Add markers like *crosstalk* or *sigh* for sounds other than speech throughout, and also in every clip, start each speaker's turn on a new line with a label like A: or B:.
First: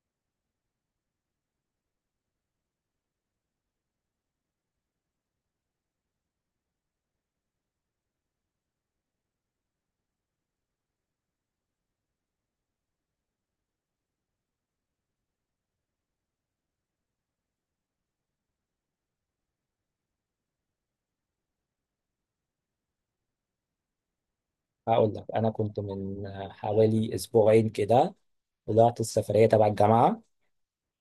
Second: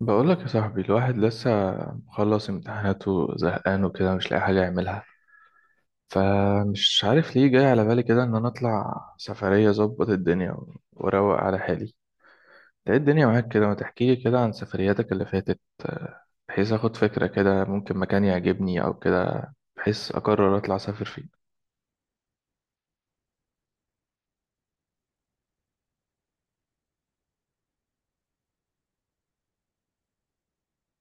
A: بقولك يا صاحبي الواحد لسه مخلص امتحاناته زهقان وكده مش لاقي حاجة يعملها. فمش عارف ليه جاي على بالي كده ان انا اطلع سفرية اظبط الدنيا و- واروق على حالي. انت ايه الدنيا معاك كده؟ ما تحكيلي كده عن سفرياتك اللي فاتت، بحيث اخد فكرة كده ممكن مكان يعجبني او كده، بحيث اقرر اطلع اسافر فيه.
B: هقول لك، انا كنت من حوالي اسبوعين كده. طلعت السفريه تبع الجامعه،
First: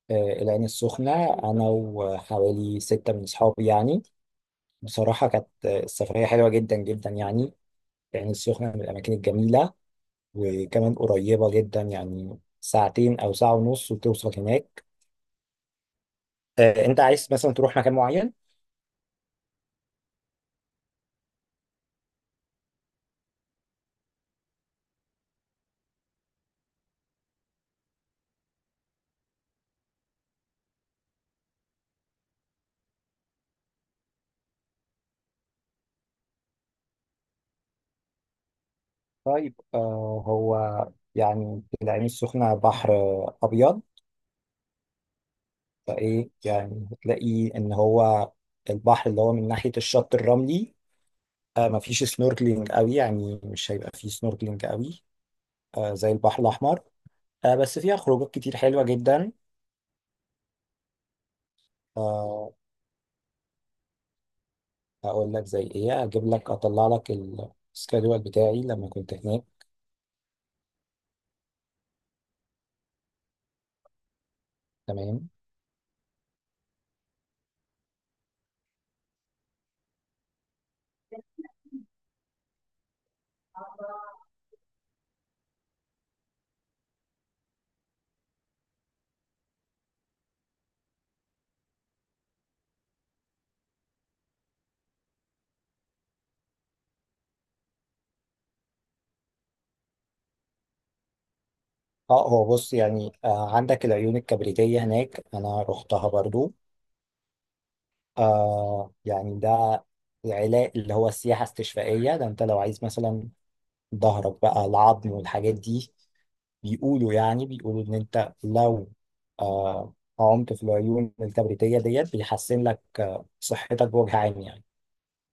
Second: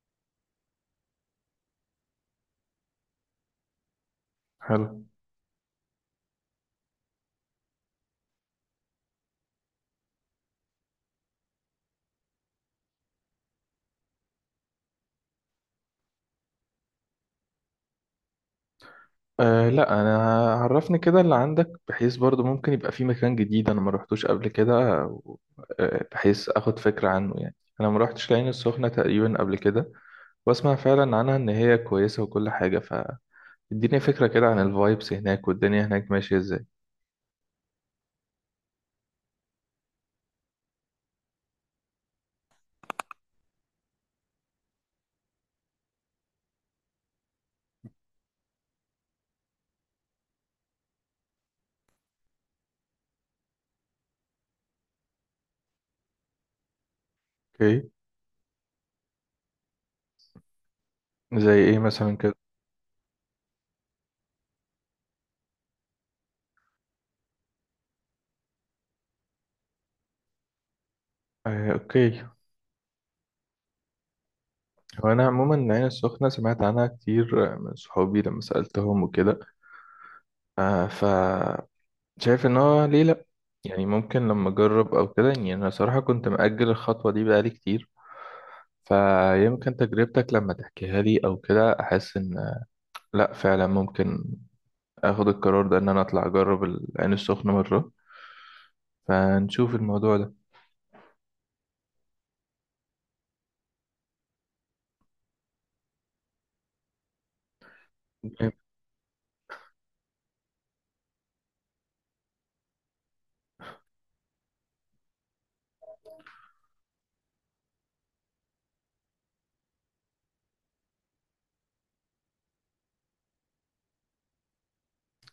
B: آه، العين السخنه، انا وحوالي 6 من اصحابي يعني.
A: حلو.
B: بصراحه كانت السفريه حلوه جدا جدا يعني. العين السخنه من الاماكن الجميله، وكمان قريبه جدا، يعني ساعتين او ساعه ونص وتوصل هناك. انت عايز مثلا تروح مكان معين؟
A: أه لا انا عرفني كده اللي عندك، بحيث برضو ممكن يبقى في مكان جديد انا ما روحتوش قبل كده. و- بحيث اخد فكرة عنه، يعني انا ما روحتش العين السخنة تقريبا قبل كده، واسمع فعلا عنها ان هي كويسة وكل حاجة. فاديني فكرة كده عن الفايبس هناك والدنيا هناك ماشية ازاي.
B: طيب، هو يعني العين السخنه بحر ابيض، فايه يعني هتلاقي ان هو البحر اللي هو من ناحيه الشط الرملي، مفيش سنوركلينج قوي. يعني مش هيبقى فيه سنوركلينج قوي زي البحر الاحمر. بس
A: اوكي.
B: فيها خروجات كتير حلوه جدا.
A: زي ايه مثلا كده؟
B: آه اقول لك زي ايه، اجيب لك اطلع لك السكادول بتاعي لما كنت هناك.
A: أه اوكي. وانا
B: تمام.
A: عموما العين السخنة سمعت عنها كتير، من صحابي لما سألتهم وكده. أه. شايف ان هو ليه لا، يعني ممكن لما اجرب او كده، يعني انا صراحة كنت مأجل الخطوة دي بقالي كتير. فيمكن تجربتك لما تحكيها لي او كده احس ان لا فعلا ممكن اخد القرار ده ان انا اطلع اجرب العين السخنة مرة. فنشوف الموضوع ده.
B: اه هو بص، يعني عندك العيون الكبريتيه هناك، انا رحتها برضو.
A: جامد.
B: يعني ده العلاج اللي هو السياحه استشفائيه ده. انت لو عايز مثلا ظهرك بقى، العظم والحاجات دي، بيقولوا، يعني بيقولوا ان انت لو آه عمت في العيون الكبريتية ديت، بيحسن لك صحتك بوجه عام يعني.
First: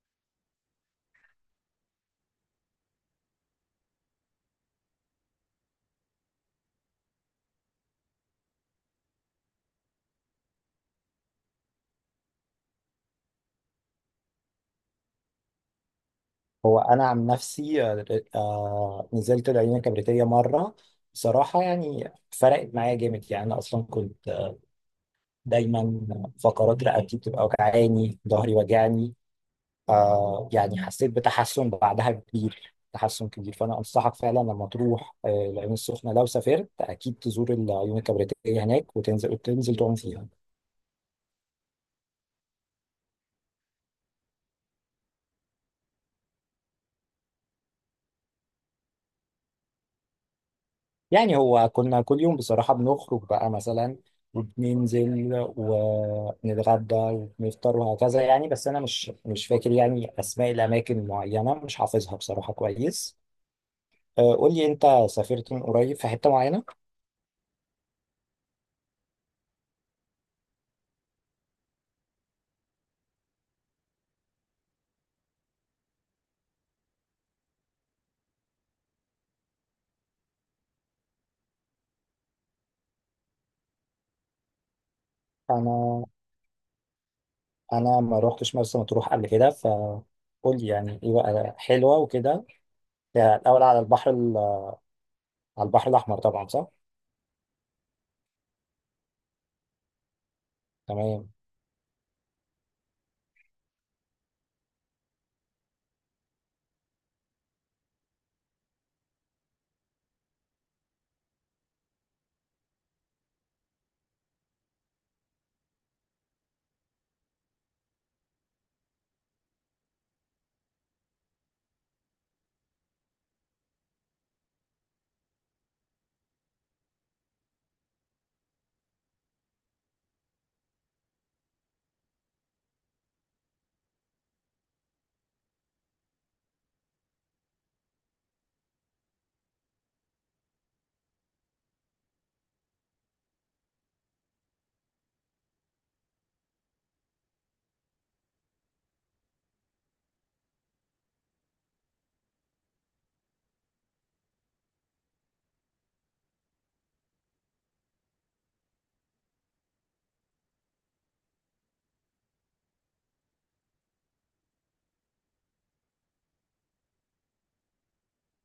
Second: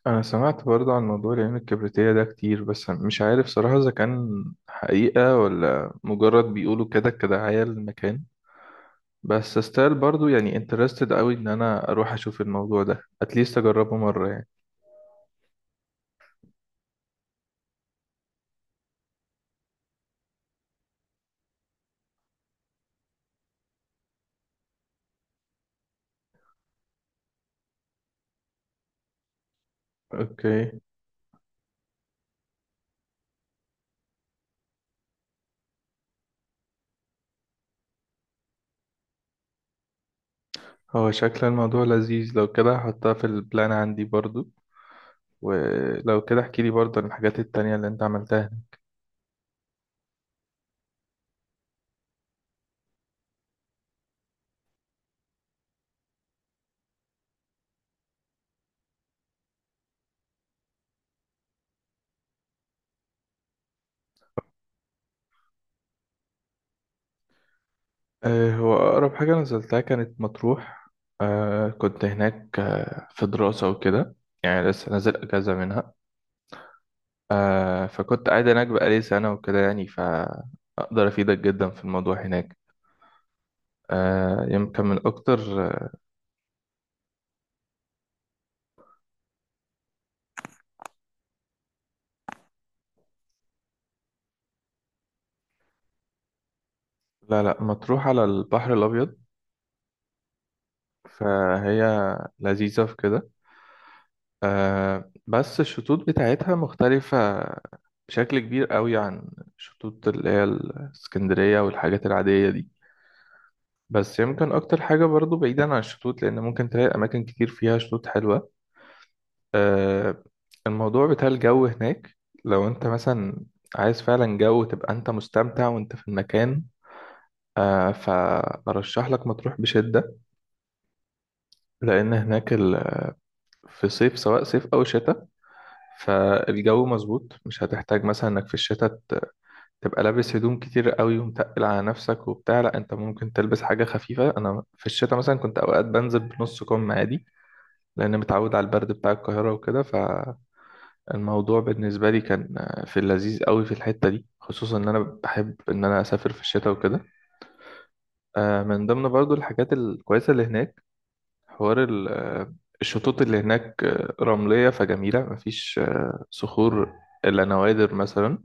A: انا سمعت برضه عن موضوع العين الكبريتية ده كتير، بس مش عارف صراحة اذا كان حقيقة ولا مجرد بيقولوا كده كدعاية للمكان. بس استايل برضو يعني انترستد قوي ان انا اروح اشوف الموضوع ده، اتليست اجربه مره يعني.
B: هو انا عن نفسي، نزلت العيون الكبريتية مرة. بصراحة يعني فرقت معايا جامد يعني. انا اصلا كنت دايما فقرات رقبتي بتبقى وجعاني، ظهري وجعني.
A: اوكي.
B: يعني حسيت بتحسن بعدها كبير، تحسن كبير. فانا انصحك فعلا لما تروح العين السخنه لو سافرت، اكيد تزور العيون الكبريتيه هناك وتنزل، تعوم فيها.
A: هو شكل الموضوع لذيذ، لو كده هحطها في البلان عندي برضو. ولو كده احكي لي برضو عن الحاجات التانية اللي انت عملتها.
B: يعني هو كنا كل يوم بصراحه بنخرج بقى مثلا، وبننزل ونتغدى ونفطر وهكذا يعني. بس انا مش فاكر يعني اسماء الاماكن معينه، مش حافظها بصراحه كويس. قول لي انت، سافرت من قريب في حته معينه؟
A: آه هو اقرب حاجه نزلتها كانت مطروح. آه كنت هناك، في دراسه وكده، يعني لسه نازل اجازه منها. آه فكنت قاعد هناك بقالي سنه وكده، يعني فاقدر افيدك جدا في الموضوع هناك. يمكن من أكتر.
B: انا انا ما روحتش مرسى مطروح قبل كده. فقول لي يعني ايه بقى، حلوه وكده؟ ده الاول على البحر الاحمر طبعا، صح؟
A: لا لا مطروح على البحر الأبيض.
B: تمام.
A: فهي لذيذة في كده. آه بس الشطوط بتاعتها مختلفة بشكل كبير قوي عن الشطوط اللي هي الإسكندرية والحاجات العادية دي. بس يمكن أكتر حاجة برضو بعيدا عن الشطوط، لأن ممكن تلاقي أماكن كتير فيها شطوط حلوة. آه الموضوع بتاع الجو هناك، لو أنت مثلا عايز فعلا جو تبقى أنت مستمتع وأنت في المكان، فأرشح لك مطروح بشدة، لأن هناك في صيف، سواء صيف أو شتاء، فالجو مظبوط. مش هتحتاج مثلا إنك في الشتاء تبقى لابس هدوم كتير قوي ومتقل على نفسك وبتاع. لأ أنت ممكن تلبس حاجة خفيفة، أنا في الشتاء مثلا كنت أوقات بنزل بنص كم عادي، لأن متعود على البرد بتاع القاهرة وكده. فالموضوع بالنسبة لي كان في اللذيذ قوي في الحتة دي، خصوصا إن أنا بحب إن أنا أسافر في الشتاء وكده. من ضمن برضو الحاجات الكويسة اللي هناك حوار الشطوط اللي هناك، رملية فجميلة، مفيش صخور إلا نوادر مثلا.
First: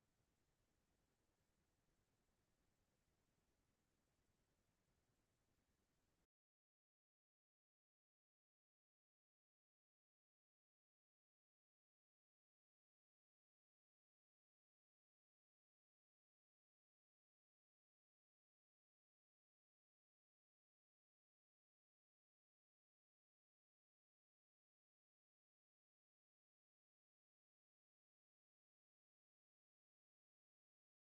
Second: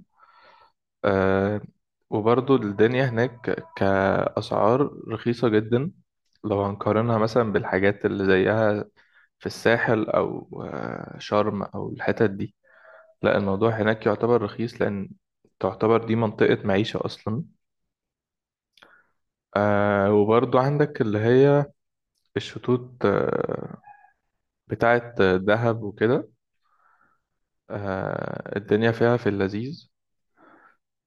A: آه، وبرضو الدنيا هناك كأسعار رخيصة جدا، لو هنقارنها مثلا بالحاجات اللي زيها في الساحل أو شرم أو الحتت دي. لا الموضوع هناك يعتبر رخيص، لأن تعتبر دي منطقة معيشة أصلا. وبرضو عندك اللي هي الشطوط بتاعة دهب وكده. آه الدنيا فيها في اللذيذ.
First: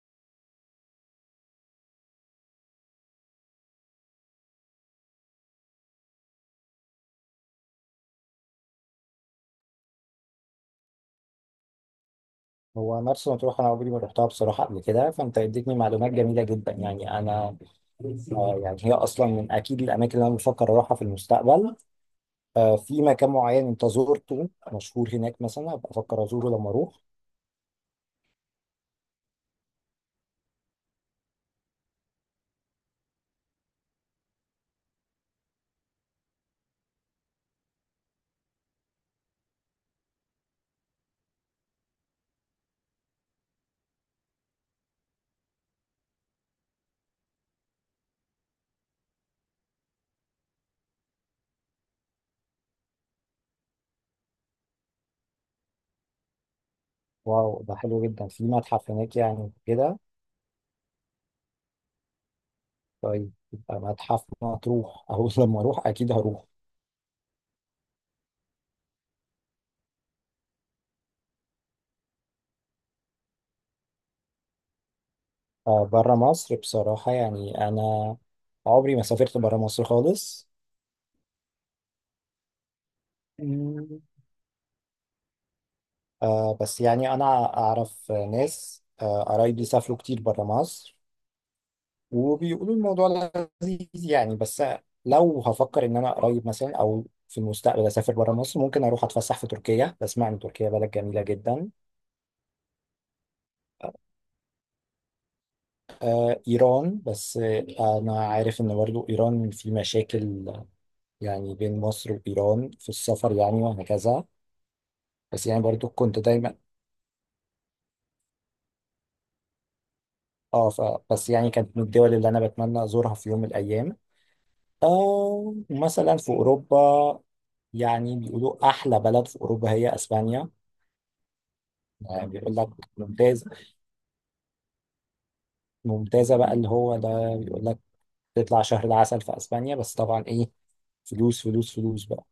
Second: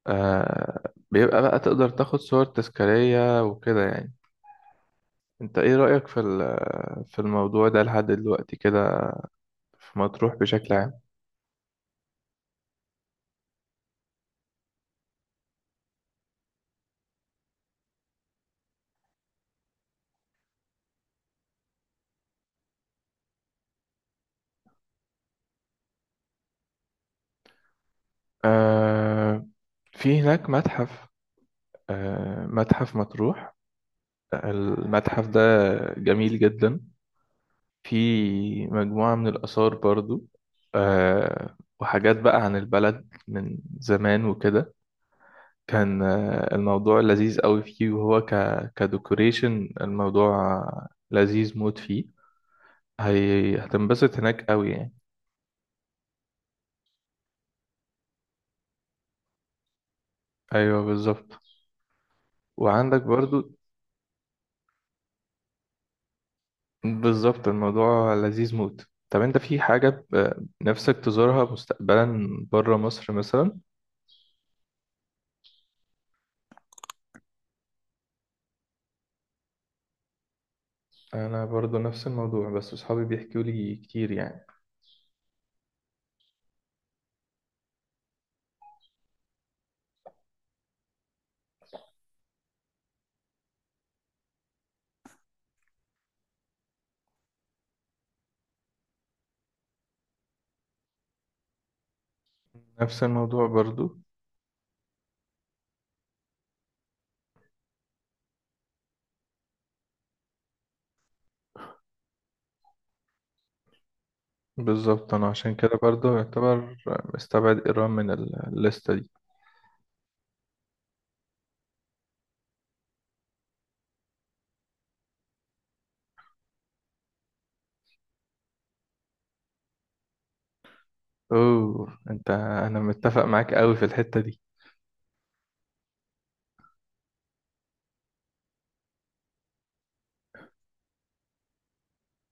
A: آه بيبقى بقى تقدر تاخد صور تذكارية وكده يعني. انت ايه رأيك في في الموضوع ده لحد دلوقتي كده، في مطروح بشكل عام؟
B: هو مرسى مطروح انا عمري ما روحتها بصراحه قبل كده. فانت اديتني معلومات جميله جدا يعني. انا يعني هي اصلا من اكيد الاماكن اللي انا بفكر اروحها في المستقبل. في مكان معين انت زرته مشهور هناك مثلا، ابقى افكر ازوره لما اروح؟
A: آه في هناك متحف، آه متحف مطروح. المتحف ده جميل جدا، في مجموعة من الآثار برضو، وحاجات بقى عن البلد من زمان وكده. كان الموضوع لذيذ قوي فيه، وهو كديكوريشن الموضوع لذيذ موت فيه. هتنبسط هناك قوي يعني.
B: واو، ده حلو جدا، في متحف هناك يعني كده.
A: ايوه بالظبط. وعندك
B: طيب
A: برضو.
B: يبقى متحف مطروح *laughs* اهو، لما اروح اكيد هروح.
A: بالظبط الموضوع لذيذ موت. طب انت في حاجة نفسك تزورها مستقبلا بره مصر مثلا؟
B: بره مصر بصراحة يعني أنا عمري ما سافرت بره مصر خالص.
A: انا برضو نفس الموضوع، بس اصحابي بيحكوا لي
B: مم.
A: كتير يعني.
B: بس يعني أنا أعرف ناس، قرايبي سافروا كتير بره مصر وبيقولوا الموضوع لذيذ يعني. بس لو هفكر إن أنا قريب مثلا أو في المستقبل أسافر بره مصر، ممكن أروح أتفسح في تركيا. بسمع إن تركيا بلد جميلة جدا.
A: نفس الموضوع برضو.
B: إيران، بس أنا عارف إن برضو إيران في مشاكل، يعني بين مصر وإيران في السفر يعني وهكذا.
A: بالظبط، انا
B: بس
A: عشان
B: يعني
A: كده
B: برضو
A: برضو
B: كنت دايما
A: يعتبر مستبعد ايران من الليستة دي.
B: اه ف... بس يعني كانت من الدول اللي انا بتمنى ازورها في يوم من الايام. مثلا في اوروبا، يعني بيقولوا احلى بلد في اوروبا هي اسبانيا.
A: اوه
B: يعني
A: انت
B: بيقول لك
A: انا متفق
B: ممتاز،
A: معاك قوي في الحتة دي.
B: ممتازه بقى اللي هو ده. بيقول لك تطلع شهر العسل في اسبانيا، بس طبعا ايه، فلوس فلوس فلوس بقى.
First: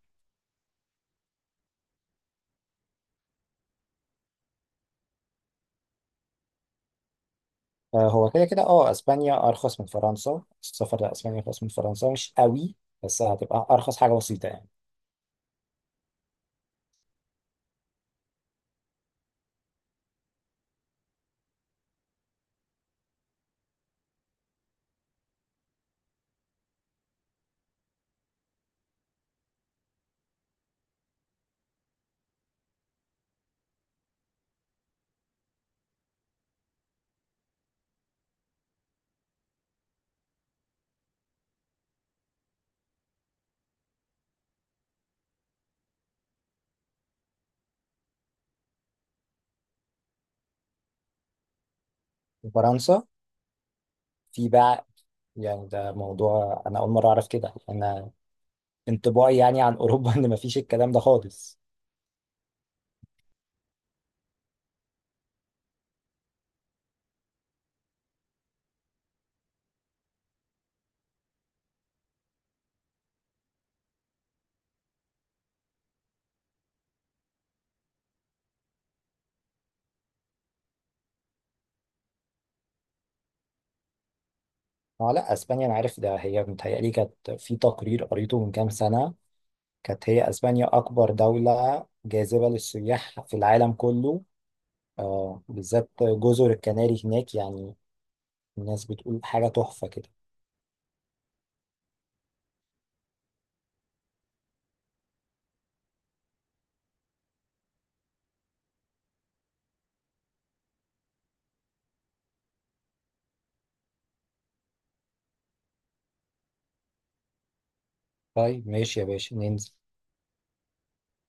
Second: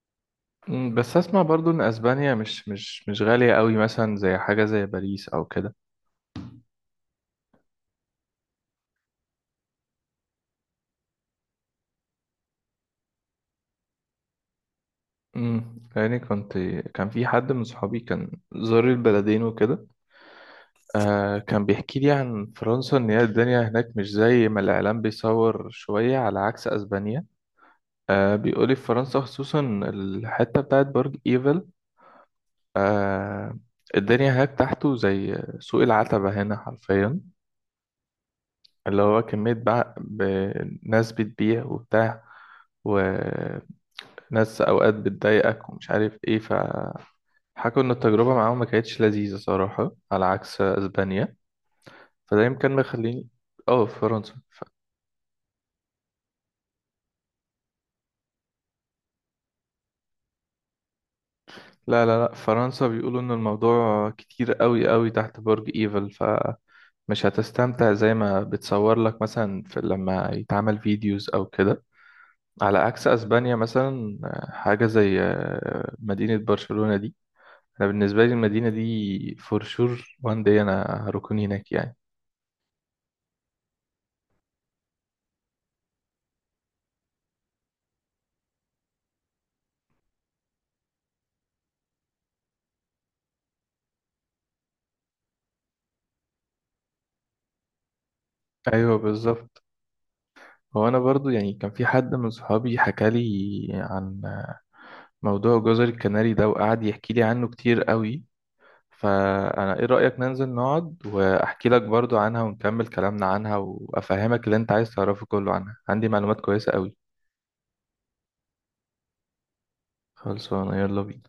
A: مم، بس اسمع برضو ان اسبانيا مش غالية قوي، مثلا زي حاجة زي باريس او كده.
B: فهو كده كده، اسبانيا ارخص من فرنسا. السفر لاسبانيا ارخص من فرنسا، مش قوي، بس هتبقى ارخص حاجه بسيطه يعني.
A: يعني كنت، كان في حد من صحابي كان زار البلدين وكده. آه كان بيحكي لي عن فرنسا ان هي الدنيا هناك مش زي ما الاعلام بيصور شوية، على عكس اسبانيا. آه بيقولي في فرنسا خصوصا الحتة بتاعت برج ايفل، آه الدنيا هناك تحته زي سوق العتبة هنا حرفيا، اللي هو كمية بقى ناس بتبيع وبتاع وناس أوقات بتضايقك ومش عارف إيه. فحكوا إن التجربة معاهم ما كانتش لذيذة صراحة، على عكس أسبانيا. فده يمكن
B: فرنسا،
A: مخليني آه في فرنسا
B: في بقى، يعني ده موضوع انا اول مره اعرف كده. انا انطباعي يعني عن اوروبا *laughs* ان مفيش الكلام ده خالص.
A: لا لا في فرنسا بيقولوا إن الموضوع كتير قوي تحت برج إيفل، فمش هتستمتع زي ما بتصور لك مثلا في لما يتعمل فيديوز أو كده. على عكس أسبانيا مثلا، حاجة زي مدينة برشلونة دي. انا بالنسبه لي المدينه دي فور شور وان دي انا هركن هناك يعني.
B: اه لا، اسبانيا انا عارف ده. هي متهيألي كانت في تقرير قريته من كام سنه، كانت هي اسبانيا اكبر دوله جاذبه للسياح في العالم كله. بالذات جزر الكناري هناك، يعني الناس
A: ايوه
B: بتقول حاجه
A: بالظبط.
B: تحفه كده.
A: هو انا برضو يعني كان في حد من صحابي حكى لي عن موضوع جزر الكناري ده، وقعد يحكي لي عنه كتير قوي. فانا ايه رايك ننزل نقعد واحكي لك برضو عنها ونكمل كلامنا عنها وافهمك اللي انت عايز تعرفه كله عنها؟ عندي معلومات كويسه قوي.
B: طيب، ماشي يا باشا، ننزل.
A: خلصانه، يلا بينا.